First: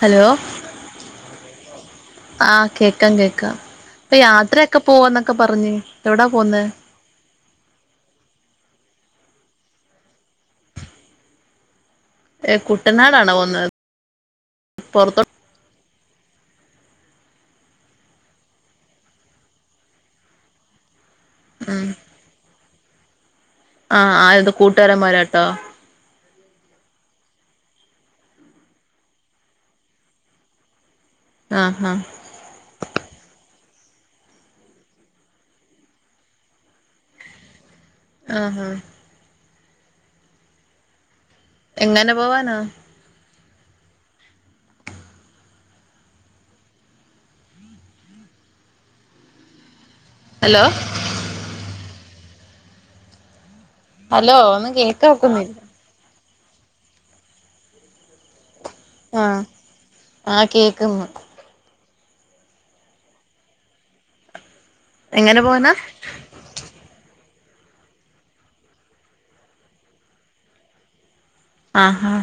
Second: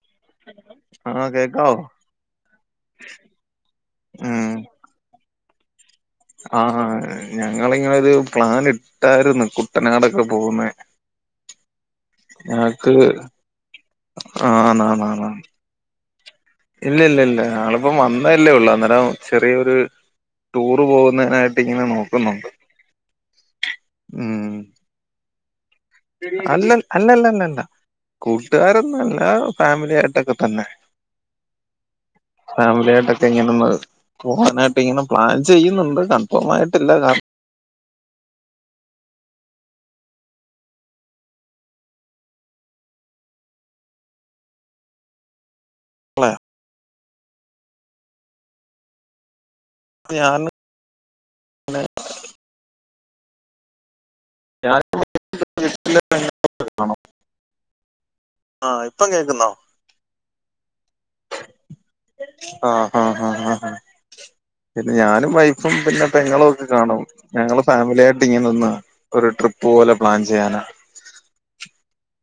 Hello ആഹ് കേക്കാവോ ആഹ് കേക്കാം കേക്കാം ഇപ്പൊ ഉം യാത്രൊക്കെ പോവാന്നൊക്കെ പറഞ്ഞ് എവിടാ പോന്നേ ആഹ് ഞങ്ങളിങ്ങനൊരു പ്ലാൻ ഇട്ടായിരുന്നു കുട്ടനാടൊക്കെ പോകുന്നെ ഏഹ് അത് കുട്ടനാടാണോ പോന്നത് പൊറത്തോ ആന്നാന്നാന്ന് ഇലില്ലില്ല ആളിപ്പം വന്നല്ലേ ഉള്ളൂ അന്നേരം ചെറിയൊരു ടൂറ് പോകുന്നേനായിട്ടി ഉം ങ്ങനെ നോക്കുന്നുണ്ട്. ആഹ് ആരിത് ഉം കൂട്ടാരന്മാരായ്ട്ടോ? അല്ല അല്ലല്ലല്ല കൂട്ടുകാരൊന്നല്ല ഫാമിലി ആയിട്ടൊക്കെ തന്നെ. ആഹ് ആഹ് ഫാമിലി ആയിട്ടൊക്കെ ഇങ്ങനൊന്ന് പോകാനായിട്ട് ഇങ്ങനെ പ്ലാൻ ചെയ്യുന്നുണ്ട് കൺഫോം ആയിട്ടില്ല കാരണം ആഹ് ഹാ എങ്ങനെ പോവാനാ? [unintelligible] [unintelligible] ഹലോ ഹലോ ഒന്നും കേക്കഒക്കുന്നില്ല. [unintelligible] ആ ഇപ്പം കേക്കുന്നോ? ആ കേക്ക്ന്ന്. ആഹ ആഹ് ആഹ് ആഹ് ഹ പിന്നെ ഞാനും എങ്ങനെ പോവാനാ വൈഫും പിന്നെ പെങ്ങളും ഒ ക്കെ കാണും ഞങ്ങള് ഫാമിലിയായിട്ട് ഇങ്ങനെ ഒന്ന് ഒരു ട്രിപ്പ് പോലെ പ്ലാൻ ചെയ്യാന ആഹ് ഹാ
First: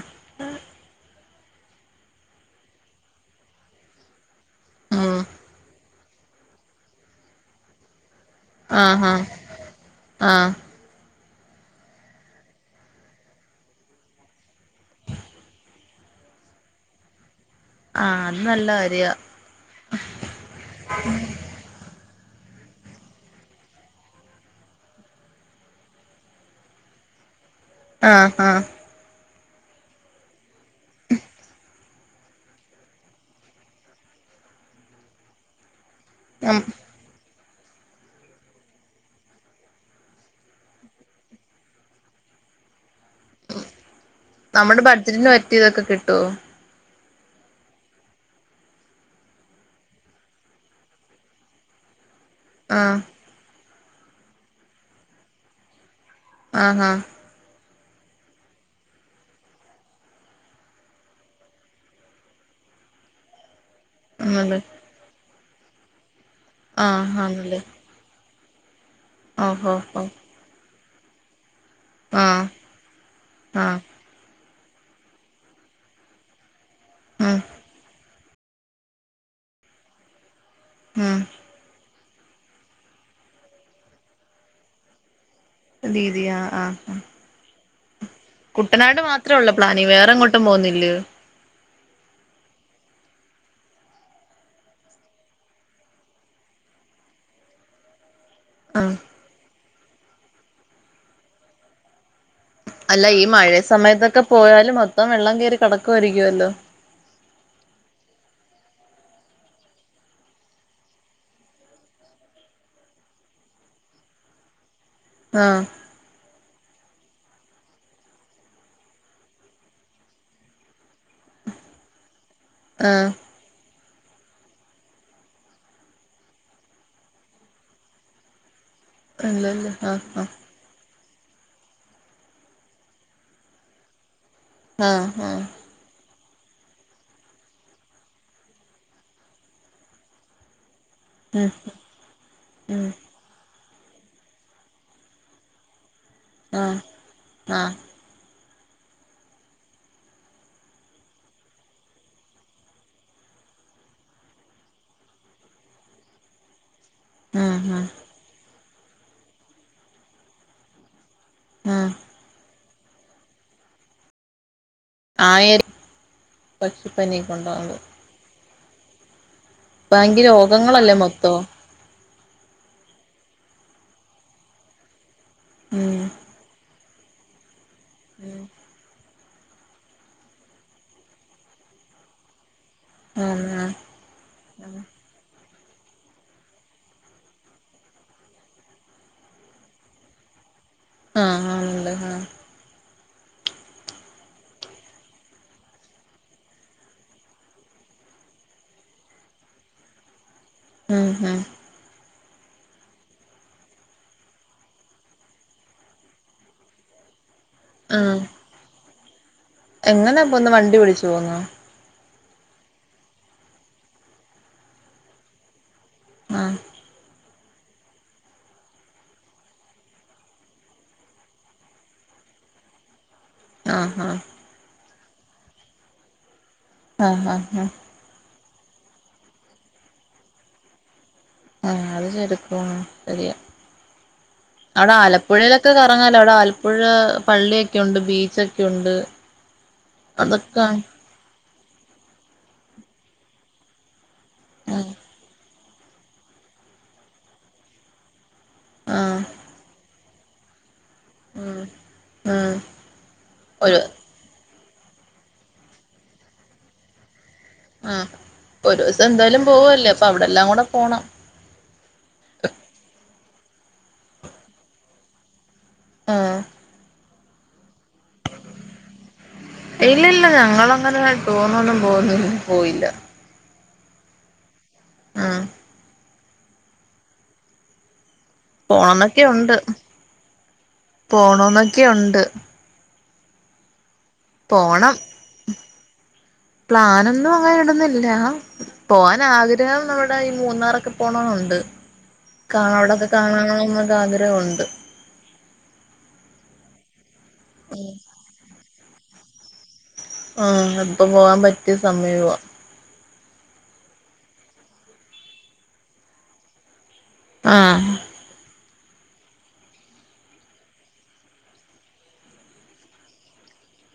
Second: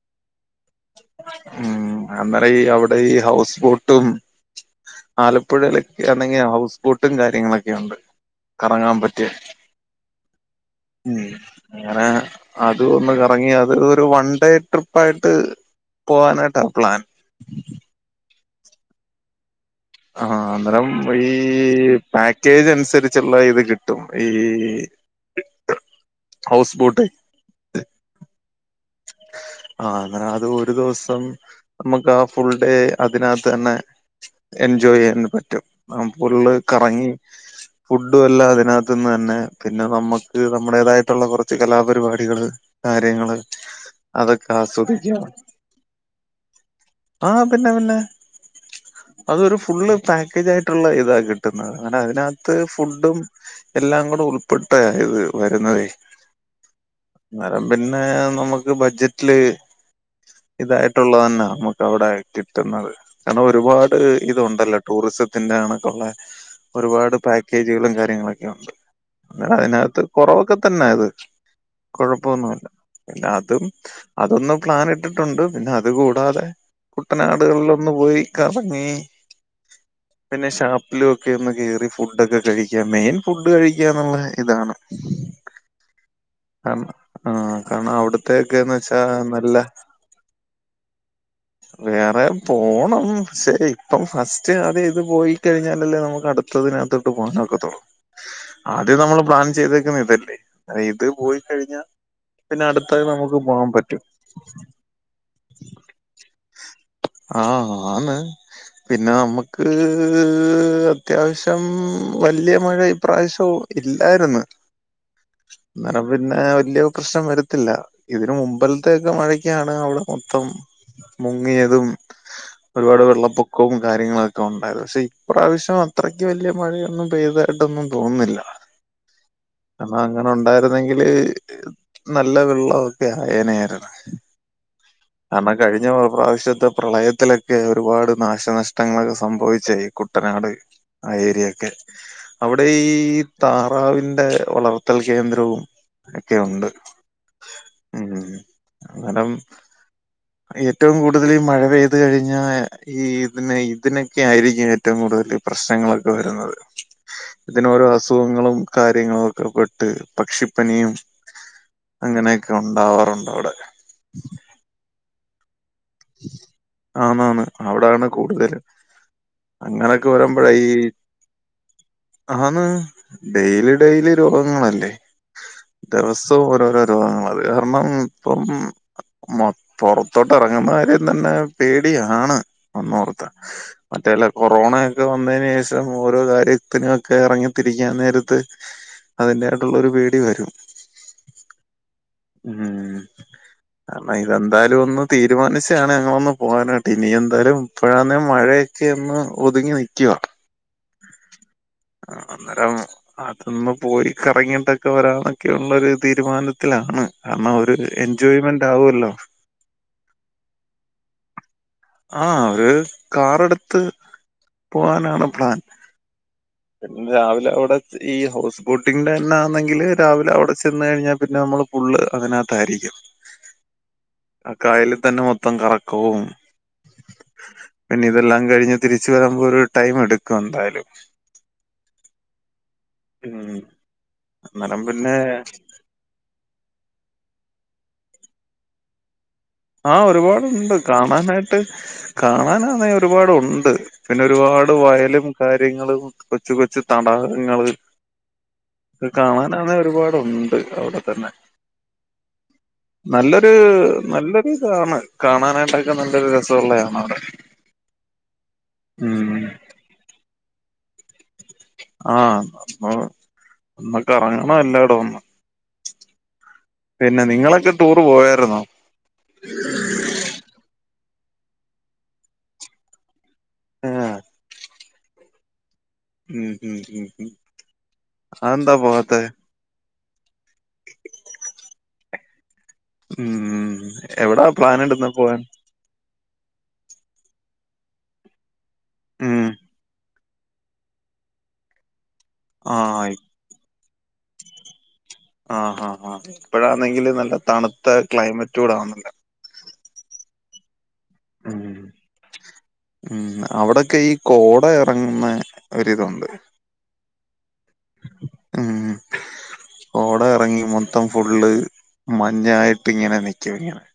ഉം അന്നേരം ഈ അവിടെ ഈ ഹൗസ് ബോട്ടും ഉം ആലപ്പുഴയില് ലാണെങ്കിൽ ഹൗസ് ബോട്ടും കാര്യങ്ങളൊക്കെയുണ്ട് കറങ്ങാൻ ആഹ് ആഹ് പറ്റിയ ആഹ് ഉം അങ്ങനെ അതു ഒന്ന് കറങ്ങി അത് ഒരു വൺ ഡേ ട്രിപ്പായിട്ട് പോവാനായിട്ടാ പ്ലാൻ. ആഹ് അത് നല്ലകാര്യാ. ആഹ് അന്നേരം ഈ പാക്കേജ് അനുസരിച്ചുള്ള ഇത് കിട്ടും ഈ [inaudible] ഹൗസ് ബോട്ടേ ആഹ് ആഹ് ആഹ് അങ്ങനെ അത് ഒരു ദിവസം മ്മക്ക് ആ ഫുൾ ഡേ അതിനാത്ത് തന്നെ എൻജോയ് ചെയ്യാൻ പറ്റും. ഫുള്ള് നം കറങ്ങി [inaudible] ഫുഡും എല്ലാ അതിനകത്തുന്ന് തന്നെ പിന്നെ നമ്മുക്ക് നമ്മുടേതായിട്ടുള്ള കുറച്ച് കലാപരിപാടികള് കാര്യങ്ങള് അതൊക്കെ നമ്മുടെ ആസ്വദിക്കാം. ബഡ്ജറ്റിന് പറ്റിയതൊക്കെ കിട്ടോ ആഹ് പിന്നെ പിന്നെ അതൊരു ഫുള് പാക്കേജ് ആയിട്ടുള്ള ഇതാ കിട്ടുന്നത് അങ്ങനെ അതിനക ത്ത് ആഹ് ഫുഡും എല്ലാം കൂടെ ഉൾപ്പെട്ടയ ഇത് വരുന്നതേ ആഹ് ആഹ് അന്നേരം പിന്നെ നമുക്ക് ക്ക് ബഡ്ജറ്റില് ഇതായിട്ടുള്ളതന്ന നമുക്ക് അവിടെ കിട്ടുന്നത്. കാരണം ഒരുപാട് ഇത് ആഹ് ഒണ്ടല്ലോ ടൂറിസത്തിന്റെ കണക്കൊള്ളെ ആഹ് ഒരുപാട് ആണല്ലേ പാക്കേജുകളും കാര്യങ്ങളൊക്കെ ഉണ്ട് അന്നരം ഓഹോ ഓ അതിനകത്ത് കുറവൊക്കെ തന്നാ ഇത് ആഹ് കുഴപ്പൊന്നുല്ല പിന്നെ അതും ആഹ് അതൊന്ന് പ്ലാൻ ഇട്ടിട്ടുണ്ട് പിന്നെ അത് കൂടാതെ ഉം കുട്ടനാടുകളിലൊന്നു പോയി കറങ്ങി പിന്നെ ഷാപ്പിലും ഉം ഒക്കെ ഒന്ന് കേറി ഫുഡൊക്കെ കഴിക്ക മെയിൻ ഫുഡ് കഴിക്കാന്നുള്ള ഇതാണ്.. രീതി ആ കാരണം ആഹ്. ആ കരണം അവിട്... കുട്ടനാട് മാത്രേഒള്ളു പ്ലാനി വേറെങ്ങോട്ടും പോന്നില്ലോ? വേറെ പോണം പഷേ ഇപ്പം ഫസ്റ്റ് അത് ഇത് പോയി കഴിഞ്ഞാലല്ലേ നമുക്ക് അടുത്ത്.. ത്തതിനകതൊട്ട് പൊവാനൊക്കെത്തോള്ളു. ആഹ് ആദ്യം നമ്മള് പ്ലാൻ ചെയ്തേക്കു ന്നെ ഇതല്ലേ ഇത് പോയി കഴിഞ്ഞ പിന്നെ അടു.. അല്ല ഈ മഴ സമയത്തൊക്കെ പോയാല് മൊത്തം വെള്ളം കെറി കെടക്കുവായിരിക്കുല്ലോ.. ആ ആ ആന്ന്.. പിന്നെ നമ്മക്ക് അത്യാവശ്യം വല്ല്യ മഴ ഇപ്രാവശ്യവു.. ഇല്ലാര്ന്ന്.. ആഹ് ഇന്നലെ പിന്നെ വല്ല്യ പ്രശ്നം വരത്തില്ല.. ഇതിന് മുമ്പൽത്തെക്കെ മഴക്കാണ് അവിടെ മൊത്തം മുങ്ങിയതും.. ഒരുപാട് ആഹ് വെള്ളപ്പൊ ക്കവും കാര്യങ്ങളൊക്കെ ഉണ്ടായത് പഷേ ഇ പ്രാവശ്യം അത്രയ്ക്ക് വല്ല്യ മഴയൊന്നും പെയ്തായിട്ടൊന്നും തോന്നുന്നില്ല.. അല്ലല്ല കാരണം ആഹ് അങ്ങനെ ഉണ്ടായിരുന്നെങ്കില്.. നല്ല വെള്ളവൊക്കെ അയനെന്നേരം... ആഹഹ. കഴിഞ്ഞ പൊ പ്രാവശ്യത്തെ.. പ്രളയത്തിലൊക്കെ ഒരുപാട് നാശനഷ്ടങ്ങളൊക്കെ സംഭവിച്ചേ ഈ കുട്ടനാട്.. ആ ഏരിയൊക്കെ, അവിടെ ഉം ഉം ഈ.. താറാവിന്റെ വളർത്തൽ കേന്ദ്രവും ഒക്കെയുണ്ട്. ആഹ് ആഹ് മ്മ്ഹ്. അങ്ങനം.. ഏറ്റവും കൂടുതല് ഈ മഴ പെയ്ത് കഴിഞ്ഞാ.. ഈ ഇതി ഇതിനൊക്കെ ആയിരിക്കും ഏറ്റവും കൂടുതൽ പ്രശ്നങ്ങളൊക്കെ വരുന്നത്.. ഉം ഉം ഇതിനോരോ അസുഖങ്ങളും കാര്യങ്ങളും ഒക്കെ പെട്ട് പക്ഷിപ്പനിയും.. ഉം അങ്ങനെയൊക്കെ ഉണ്ടാവാറുണ്ട് അവിടെ.. ആയര് പക്ഷിപ്പനി ക്കുണ്ടാകും.. ക്കാണ് കൂടുതല് അങ്ങനൊക്കെ ഭയങ്കര വരുമ്പോഴ ഈ.. രോഗങ്ങളല്ലേ മൊത്തം ആന്ന് ഡെയിലി ഡെയിലി രോഗങ്ങളല്ലേ ഉം ദിവസ്. ഓരോരോ രോഗങ്ങളാവരാ. കരണം ഇപ്പം മൊ പൊറത്തോട്ട് എറങ്ങ്ന്ന കാ ര്യംത്തന്നെ പേടിയാണ് ഒന്നോർത്ത.. ആഹ് ആഹ് മറ്റേല്ല കൊറോണ ഒക്കെ വന്നയിന് ശേഷം ഓരോ കാര്യത്തിനൊക്കെ എറങ്ങിത്തിരിക്കാൻ നേരത്ത്.. അതി്ന്റെ ആയിട്ടുള്ള ഒരു പേടി വരും.. ആ ആ. ള്ള് ആഹ.. മ്മ്ഹ്... കരണം ഇതെന്തായാലും ഒന്ന് തീരുമാനിച്ചാണ് ഞങ്ങളൊന്ന് പോവാനായിട്ട്. ഇനി എന്തായാലും ഇപ്പഴാന്ന് മഴ ക്കെ ഒന്ന് ഒതുങ്ങി നിക്യുവാ. മ്മ് മ്മ്... ആ അന്നേരം.. അതന്ന് പോയി കറങ്ങിട്ടൊക്കെ വരാനൊക്കെള്ളരു തീരുമാനത്തിലാണ് കരണം ഓര്. A enjoyment ആവല്ലോ. എങ്ങനെയപോവ്ന്നേ വണ്ടി വിളിച്ചു പോവ്ന്നൊ. ആ അവര് കാറെടുത്ത് പോവാനാണ് പ്ലാൻ.. ആ... പിന്നെ രാവിലെ അവിടെ ഈ ഹൗസ് ബോട്ടിങ്ങിന്റെന്നെ ആന്നെങ്കില് രാവിലെ അവിടെ ചെന്നഴിഞ്ഞാൽ പിന്നെ നമ്മൾ.. ഫുള്ള് അതിനകത്തായിരിക്കും ആഹ് ആഹ് ആഹ് കായലിൽ തന്നെ മൊത്തം കറക്കവും ആഹ് ആഹ് ആഹ് പിന്നെ ഇതെല്ലാം കഴിഞ്ഞ് തിരിച്ചു വരുമ്പോ ഒരു ടൈം എടുക്കും എന്തായാലും ആഹ് അത് ശെടുക്കും ശരിയ ഉം അന്നേരം അവിടെ പിന്നെ ആലപ്പുഴയിലൊക്കെ കറങ്ങാലോ അവിടെ പുഴ പള്ളിയൊക്കെയുണ്ട് ബീച്ചൊക്കെയുണ്ട് ആഹ് ഒരുപാടുണ്ട് കാണാനായിട്ട് കാണാനാന്നേ ഒരുപാടുണ്ട് പിന്നെ ഒരുപാട് ആഹ് വയലും കാര്യങ്ങളും കൊച്ചു കൊച്ചു തടാകങ്ങള് ആഹ് കാണാനാന്നേ ഒരുപാടുണ്ട് അവിടെ തന്നെ ഉം ഉം നല്ലൊരു ഒരു നല്ലൊരു കാണ കാണാനായിട്ടൊക്കെ നല്ലൊരു രസമുള്ളതാണ് അവിടെ ആഹ് ഒരൂസം എന്തായാലും ഉം പോവല്ലേ അപ്പം അവിടെ എല്ലാം കൂടെ പോണം ആഹ് അപ്പൊ ന്നിട്ട് ഇറങ്ങണം എല്ലാടം ഒന്ന് ആഹ് പിന്നെ നിങ്ങളൊക്കെ ടൂറ് പോയാരുന്നോ ഇല്ല ഇല്ല ഞങ്ങളങ്ങനെ ടൂറിന്നൊന്നും പോവന്നു പോയില്ല ഉം ഉം ഉം ഉം ഉം ഉം അതെന്താ പോവാത്തെ പോണംന്നൊക്കെ ഉണ്ട് പോണന്നൊക്കെ ഉണ്ട് ഉം എവിടാ പ്ലാൻ പോണം ഇടുന്നേ പോവാൻ പ്ലാനൊന്നും അങ്ങന ഇടുന്നില്ല പോവാൻ ഉം ആഗ്രഹം നമ്മ ഇടെ ഈ മൂന്നാറൊക്കെ പോണന്നുണ്ട് കാണ ആഹ് അവിടെക്കെ കാണണോ എന്നൊക്കെ ആഗ്രഹമുണ്ട് ആഹ് ആഹ് ആഹ് ഇപ്പഴാണെങ്കില് നല്ല തണുത്ത ക്ലൈമറ്റ് കൂട ആണല്ലോ ആഹ് അപ്പ പോവാൻ പറ്റിയ ഉം സമയവാ ഉം അവിടൊക്കെ ഈ കോട ഇറങ്ങുന്ന ഒരിതുണ്ട് ആഹ് ഉം കോട എറങ്ങി മൊത്തം ഫുള്ള് മഞ്ഞായിട്ട് ഇങ്ങനെ നിക്കും ഇങ്ങനെ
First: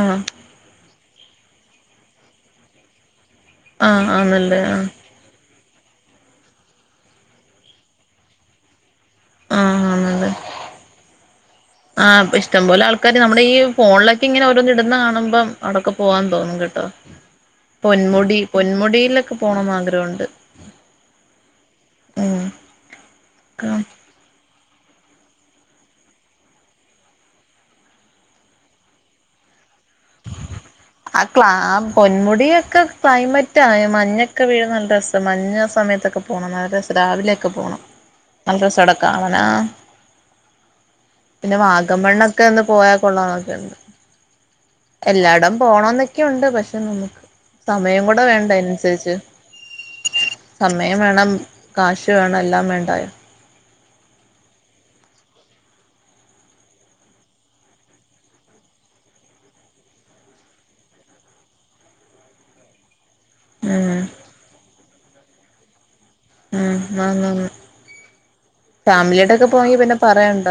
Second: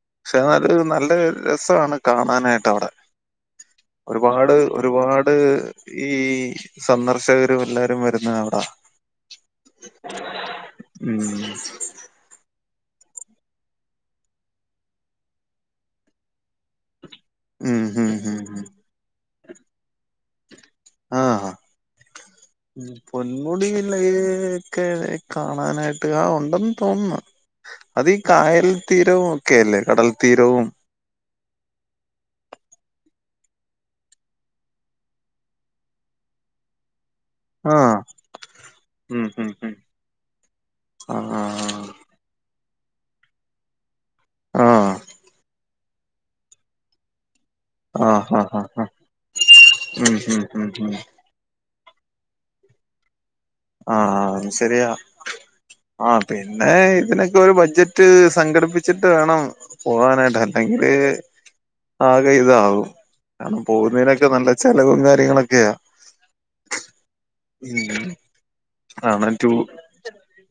ആഹ് പക്ഷെത് നല്ല നല്ല രസമാണ് കാണാനായിട്ട് അവിടെ ആഹ് ഒരുപാട് ആന്നല്ലേ ആഹ് ഒരുപാട് ഈ സന്ദർശകരും എല്ലാരും വരുന്ന അവിടാ ആഹ് ആന്നല്ലേ ഉം ആഹ് ഇഷ്ടംപോലെ ആൾക്കാര് നമ്മുടെ ഈ ഫോണിലക്കെ ഇങ്ങനെ ഓരോന്ന് ഇടുന്നേ കാണുമ്പം അവിടക്കെ പോവാൻ തോന്നും കേട്ടോ ഉം ഉം ഉം പൊന്മുടി ഉം പൊന്മുടിയിലൊക്കെ പോണംന്ന് ആഗ്രഹുണ്ട് ആഹ് പൊന്മുടി ഉം പിന്നേക്കെ കാണാനായിട്ട് ആഹ് ഉണ്ടെന്ന് തോന്നുന്നു അതി കായൽ തീരവും ഒക്കെല്ലേ കടൽത്തീരവും ആഹ് ക്ലാ ആഹ് പൊന്മുടിയൊക്കെ ക്ലൈമറ്റ മഞ്ഞൊക്കെ വീഴുന്ന നല്ല രസം മഞ്ഞ സമയത്തൊക്കെ പോണം നല്ല രസ രാവിലൊക്കെ പോണം ആഹ് നല്ല രസോട ഉം കാണാനാ ഉം ഉം ആഹ് പിന്നെ വാഗമണ്ണൊക്കെ ഒന്ന് പോയാൽ കൊള്ളാം എന്നൊക്കെയുണ്ട് ആഹ് എല്ലായിടം പോണംന്നൊക്കെയുണ്ട് പക്ഷെ നമുക്ക് സമയം കൂടെ ആഹ് വേണ്ടേ ആഹ് ആഹ് ആഹ് അനുസരിച്ച് ഉം ഉം ഉം ഉം സമയം വേണം കാശ് വേണം എല്ലാം വേണ്ടായോ ആഹ് ആഹ് ശരിയാ ആഹ് പിന്നെ ഇതിനൊക്കെ ഒരു ബഡ്ജറ്റ് സംഘടിപ്പിച്ചിട്ട് വേണം പോവാനായിട്ട് അല്ലെങ്കില് ആകെ ഇതാവും കാരണം ഉം പോകുന്നതിനൊക്കെ നല്ല ചെലവും കാര്യങ്ങളൊക്കെയാ ആഹ് ആന്നാന്ന് ഉം ആണ് ഫാമിലിയുടൊക്കെ ടു പോയി പിന്നെ പറയണ്ട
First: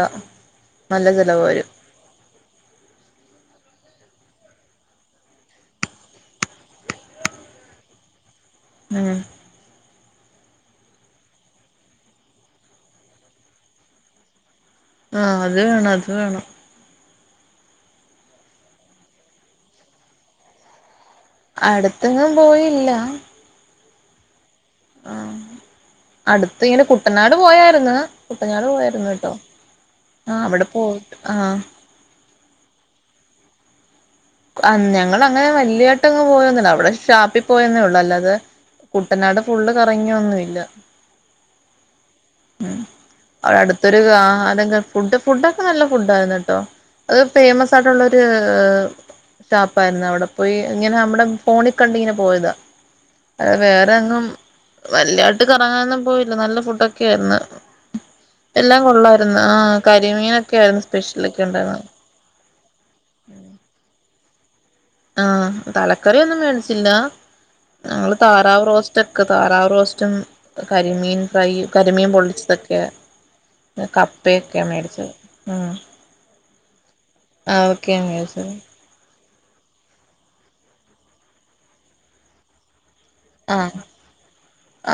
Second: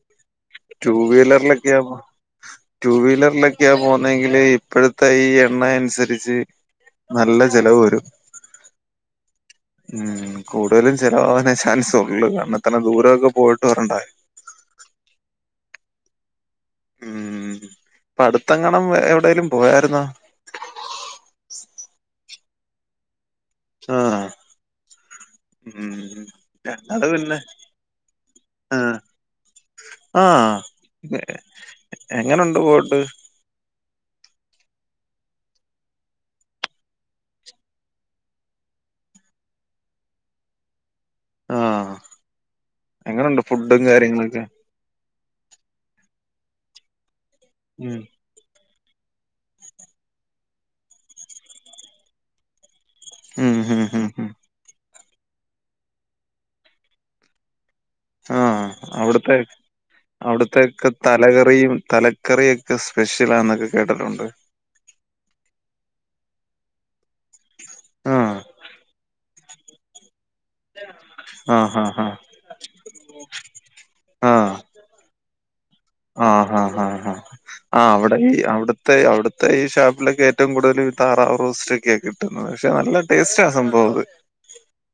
ടു നല്ല ചെലവ് വരും വീലറിലൊക്കെയാമ്മൊ ടു വീലറിലൊക്കെയാ പോന്നേങ്കില് ഇപ്പഴത്തെ ഈ എണ്ണയനുസരിച്ച് നല്ല ചെലവ് വരും ആഹ് ഉം കൂടുതലും ചെലവാവാനേ ചാൻസൊള്ളൂ കാരണം ഇത്രേം ദൂരൊക്കെ പോയിട്ട് വരണ്ടായോ ആഹ് അത് വേണം അത് വേണം ഉം ഇപ്പ അടുത്തെങ്ങാനും എവിടേലും പോയാരുന്നോ അടുത്തെങ്ങും പോയില്ല ആഹ് ആഹ് ഉം അടുത്തിങ്ങനെ ഞങ്ങള് കുട്ടനാട് പിന്നെ പോയാരുന്നു കുട്ടനാട് ആഹ് പോയാരുന്നു കേട്ടോ ആഹ് അവിടെ പോയിട്ട് ആഹ് എങ്ങനൊണ്ട് പോയിട്ട് അൻ ഞങ്ങളങ്ങനെ വലിയായിട്ട്ങ്ങ് പോയൊന്നില്ല അവിടെ ഷാപ്പി പോയന്നേ ഒള്ളു അല്ലാതെ കുട്ടനാട് ഫുള്ള് കറങ്ങിയൊന്നുല്ല ആഹ് ഉം എങ്ങനുണ്ട് ഫുഡും അവടുത്തൊരു കാര്യങ്ങളൊക്കെ [unintelligible] ഫുഡ് ഫുഡൊക്കെ നല്ല ഫുഡാരുന്നു ട്ടോ അത് ഫേമസ് ഉം ആയിട്ടുള്ളൊരു ഷാപ്പാരുന്നു അവിടെ പോയി ഇങ്ങനെ നമ്മടെ ഫോണിൽ കണ്ടിങ്ങനെ പോയതാ അതെ ഉം ഉം ഉം വേറെങ്ങും ഉം വല്ല്യായിട്ട് കറങ്ങാനൊന്നും പോയില്ല നല്ല ഫുഡൊക്കെയാരുന്നു ആഹ് എല്ലാം കൊള്ളാരുന്നു അവിടുത്തെ ആ കരിമീനൊക്കെ ആരുന്നു സ്പെഷ്യലൊക്കെ ഒണ്ടാരുന്നെ കറിയൊക്കെ സ്പെഷ്യലാന്നൊക്കെ കേട്ടിട്ടൊണ്ട് ആഹ് തലക്കറിയൊന്നും മേടിച്ചില്ല ഞങ്ങള് ആഹ് താറാവ് റോസ്റ്റൊക്കെ താറാവ് റോസ്റ്റും കരിമീൻ ഫ്രൈ ആഹ് ആഹ് കരിമീൻ ആഹ് പൊള്ളിച്ചതൊക്കെ ആഹ് കപ്പയൊക്കെയാ മേടിച്ചത് ഉം ആഹ് ഹാ ഹാ ഹാ ആഹ് അതൊക്കെയാ അവിടെത്തി മേടിച്ചത് അവിട ത്തെ അവിടുത്തെ ഈ ഷാപ്പിലൊക്കെ ഏറ്റവും കൂടുതല് താറാവ് റോസ്റ്റൊക്കെയാ കിട്ടുന്നത് പക്ഷെ നല്ല ടേസ്റ്റാ ആഹ് സംഭവത്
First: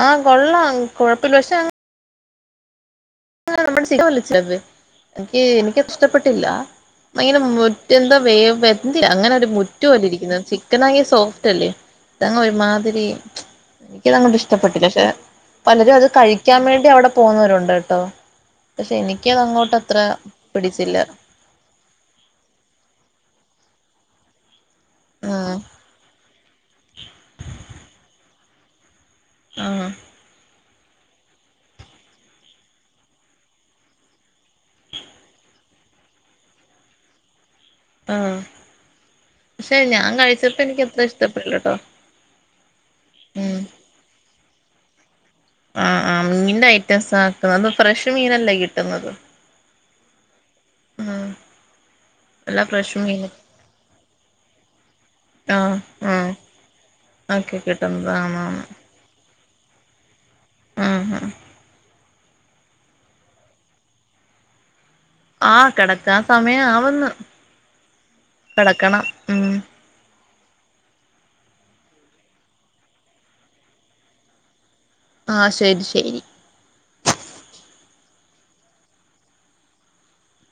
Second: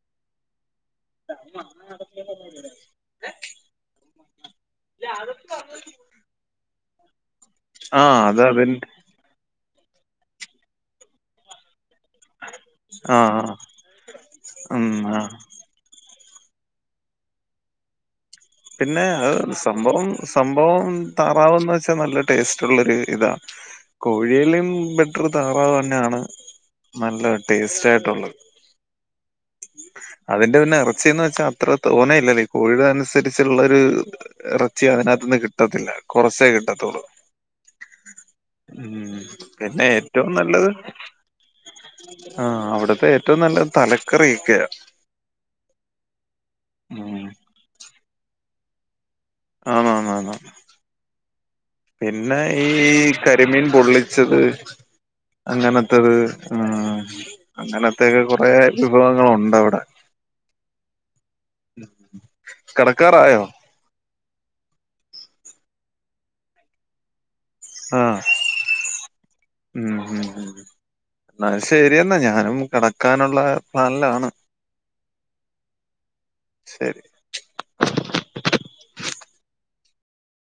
ആഹ് കൊള്ളാം കുഴപ്പില്ല പക്ഷെ [unintelligible] [unintelligible] എനിക്ക് എനിക്കതിഷ്ടപ്പെട്ടില്ല ഭയങ്കര [unintelligible] എന്താ ആഹ് വേ അത് അതിൻ വെന്തില്ല അങ്ങനെ ഒരു മുറ്റു പോലിരിക്കുന്നത് ചിക്കൻ ആങ്കി സോഫ്റ്റല്ലേ ഇതങ്ങ് ഒരുമാതിരി ആഹ് എനിക്കതങ്ങോട്ടിഷ്ടപ്പെട്ടില്ല ഉം പക്ഷെ ആഹ് പലരും അത് കഴിക്കാൻ വേണ്ടി അവിടെ പോന്നവരുണ്ട് ട്ടോ പിന്നെ അത് സംഭവം സംഭവം പിടിച്ചില്ല ത റാവെന്ന് വെച്ചാ നല്ല ടേസ്റ്റൊള്ളൊരു ഇതാ കോഴിലും ബെറ്ററ് ആഹ് താറാവ് തന്നെയാണ് നല്ല ടേസ്റ്റായിട്ടൊള്ളെ ആഹ് അതിന്റെ പിന്നെ എറച്ചീന്ന് വെച്ചാ അത്ര തോനയില്ലല്ലോ ഈ കോഴീട് അനുസരിച്ചുള്ളൊരു എറച്ചി അതിനാത്തൂന്ന് കിട്ടത്തില്ല കൊറച്ചേ കിട്ടത്തൊള്ളൂ ആഹ് ഉം പക്ഷെ പിന്നെ ഞാൻ ഏറ്റവും കഴിച്ചപ്പോ നല്ലത് എനിക്ക് അത്ര ഇഷ്ടപ്പെട്ടില്ലട്ടോ ആഹ് അവിടത്തെ ഏറ്റവും ഉം നല്ലത് തലക്കറിയിക്കെയാ ആഹ് ആഹ് മീൻന്റെ ഐറ്റംസാട്ടോ അതും ഫ്രഷ് മീനല്ലേ കിട്ടുന്നത് ആന്നാന്നാന്ന് ഉം പിന്നെ എല്ലാം ഈ ഫ്രഷ് മീന് കരിമീൻ പൊള്ളിച്ചത് ആഹ് അങ്ങനത്തത് ആഹ് ആഹ് ഒക്കെ അങ്ങനത്തക്കെ കൊറേ കിട്ടുന്നതാണാണ് വിഭവങ്ങളുണ്ടവിടെ ആഹ് ആഹ് കെടക്കാറായോ? ആഹ് കിടക്കാ സമയം ആവന്ന് ആഹ് ഉം ഉം ഉം എന്ന ശരിയെന്നാ ഞാനും കിടക്കാനുള്ള പ്ലാനിലാണ് ആഹ് ശെരി ശെരി ശെരി